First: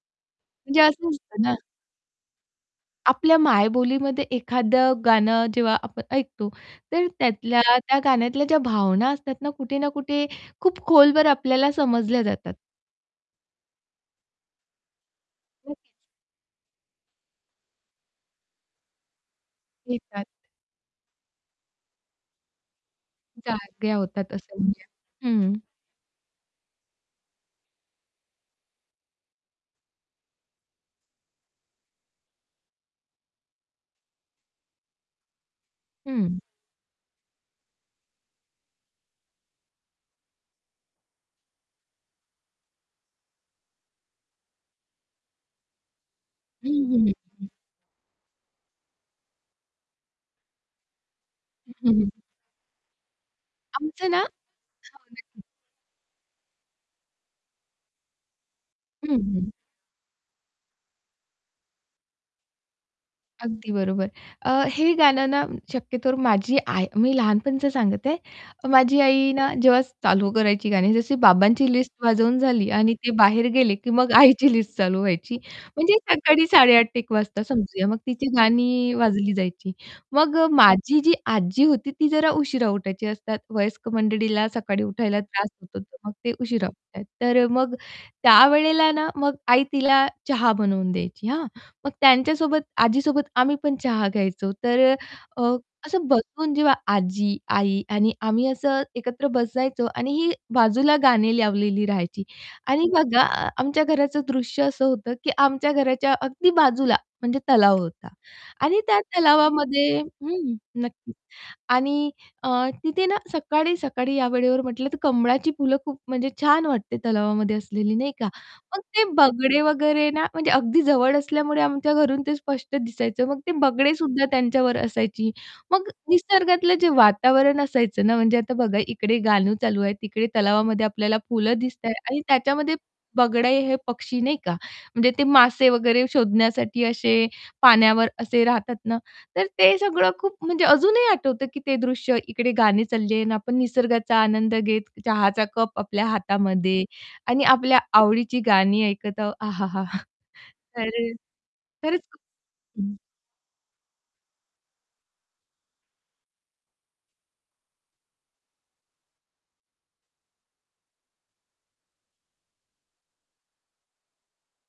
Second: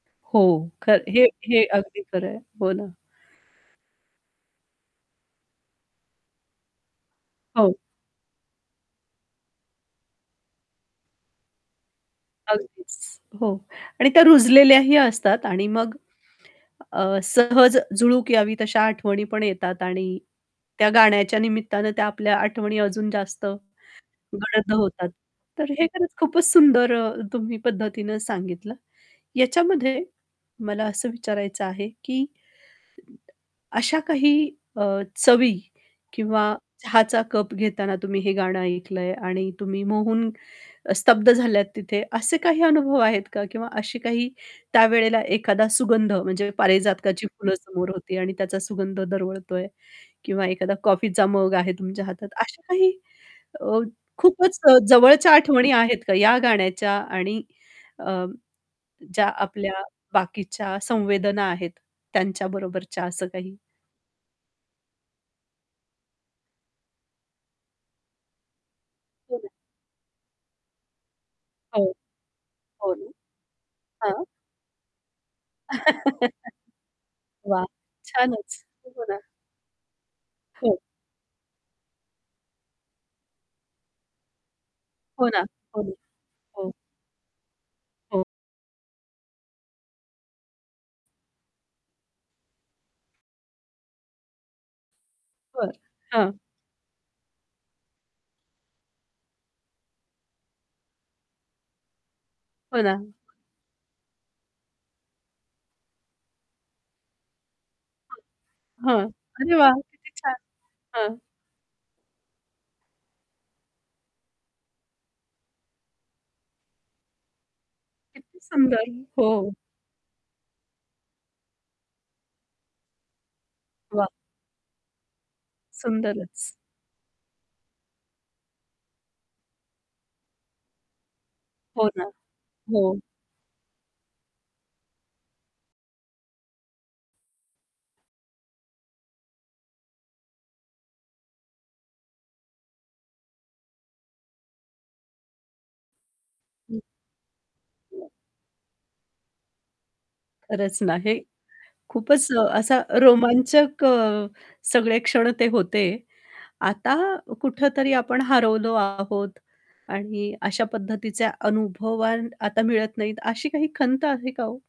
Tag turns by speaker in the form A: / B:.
A: हो,
B: म्हणजे असं
A: खरं हे
B: असतं ना.
A: हे अगदी खरं आहे. हो ना.
B: आपल्या मायबोलीमध्ये एखादं गाणं जेव्हा आपण ऐकतो, तर त्यातल्या
A: हो.
B: त्या गाण्यातल्या ज्या भावना असतात ना, कुठे ना कुठे खूप खोलवर आपल्याला समजल्या जातात.
A: अगदीच. हो. आणि त्या रुजलेल्याही असतात आणि
B: हो तेच.
A: मग, अ, सहज झुळूक यावी तशा आठवणी पण येतात. आणि
B: येतात.
A: त्या गाण्याच्या निमित्तानं त्या आपल्या आठवणी अजून जास्त
B: जाग्या होतात असं
A: गडद
B: म्हणूया.
A: होतात.
B: हं.
A: तर हे खरंच खूपच सुंदर तुम्ही पद्धतीनं सांगितलं. याच्यामध्ये मला असं विचारायचं आहे? की अशा काही अ, चवी
B: हं.
A: किंवा चहाचा कप घेताना तुम्ही हे गाणं ऐकलं आहे आणि तुम्ही मोहून अ, स्तब्ध झाल्यात तिथे, असे काही अनुभव आहेत का? किंवा असे काही त्यावेळेला एखादा सुगंध म्हणजे
B: हं, हं, हं,
A: पारिजातकाची
B: हं.
A: फुलं समोर होती आणि त्याचा सुगंध दरवळतोय किंवा एखादा कॉफीचा मग आहे
B: हं, हं,
A: तुमच्या
B: हं.
A: हातात. अशा काही अ,
B: आमचं ना
A: खूपच जवळच्या
B: [unintelligible]
A: आठवणी आहेत का या गाण्याच्या? आणि अ,
B: हं,
A: ज्या
B: हं.
A: आपल्या बाकीच्या संवेदना आहेत, त्यांच्या बरोबरच्या असं काही?
B: अगदी बरोबर. अ, हे गाणं ना शक्यतो माझी आई मी लहानपणीचं सांगत आहे. माझी आई
A: हो
B: ना
A: ना.
B: जेव्हा चालू करायची गाणी जशी बाबांची
A: हो.
B: लिस्ट वाजवून झाली
A: हो
B: आणि
A: ना.
B: ते बाहेर गेले, की मग
A: हां.
B: आईची लिस्ट चालू व्हायची म्हणजे सकाळी 8:30 ते 1:00 वाजता
A: वाह!
B: समजूया. मग तिची
A: छानच!
B: गाणी
A: हो ना.
B: वाजली जायची. मग अ,
A: हो.
B: माझी जी आजी होती ती जरा उशिरा उठायची असतात वयस्क मंडळीला सकाळी उठायला
A: हो ना.
B: त्रास होतो,
A: हो,
B: तर मग ते उशिरा
A: हो.
B: उठतात. तर मग
A: हो.
B: त्यावेळेला ना मग आई तिला चहा बनवून द्यायची हां. मग त्यांच्यासोबत आजीसोबत आम्ही पण चहा घ्यायचो, तर अ,
A: बरं.
B: असं
A: हां.
B: बसून जेव्हा आजी, आई आणि आम्ही असं एकत्र बसायचो आणि ही बाजूला गाणे लावलेली राहायची.
A: हो
B: आणि
A: ना.
B: बघा आमच्या घराचं दृश्य असं होतं, की आमच्या घराच्या अगदी बाजूला म्हणजे तलाव होता
A: [unintelligible]
B: आणि त्या
A: हां. अरे वाह!
B: तलावामध्ये
A: किती छान!
B: हं. नक्कीच.
A: हां.
B: आणि अ, तिथे ना सकाळी-सकाळी या वेळेवर म्हटलं, तर कमळाची फुलं खूप म्हणजे छान वाटते तलावामध्ये असलेली, नाही का.
A: किती
B: मग
A: सुंदर.
B: ते
A: हो.
B: बगळे वगैरे ना, म्हणजे अगदी जवळ असल्यामुळे आमच्या घरून ते स्पष्ट दिसायचं. मग ते
A: वाह!
B: बगळेसुद्धा त्यांच्यावर असायची. मग
A: सुंदरच.
B: निसर्गातलं जे वातावरण असायचं ना, म्हणजे आता बघा इकडे गाणं चालू आहे, तिकडे तलावामध्ये आपल्याला फुलं
A: हो
B: दिसतं आहे.
A: ना.
B: आणि त्याच्यामध्ये
A: हो.
B: बगळे हे पक्षी नाही का? म्हणजे ते मासे वगैरे शोधण्यासाठी असे पाण्यावर असे राहतात ना, तर ते सगळं खूप म्हणजे अजूनही आठवतं, की ते दृश्य इकडे गाणी चालले आहे. आणि आपण निसर्गाचा आनंद घेत, चहाचा कप आपल्या
A: हं.
B: हातामध्ये आणि आपल्या आवडीची गाणी ऐकत आहो. आहाहा!
A: खरंच
B: तर अ,
A: आहे.
B: खरचं खूप
A: खूपच असा
B: हं.
A: रोमांचक अ, सगळे क्षण ते होते. आता कुठेतरी आपण हरवलो आहोत आणि अशा पद्धतीचे अनुभवान आता मिळत नाहीत अशी काही खंत आहे का हो?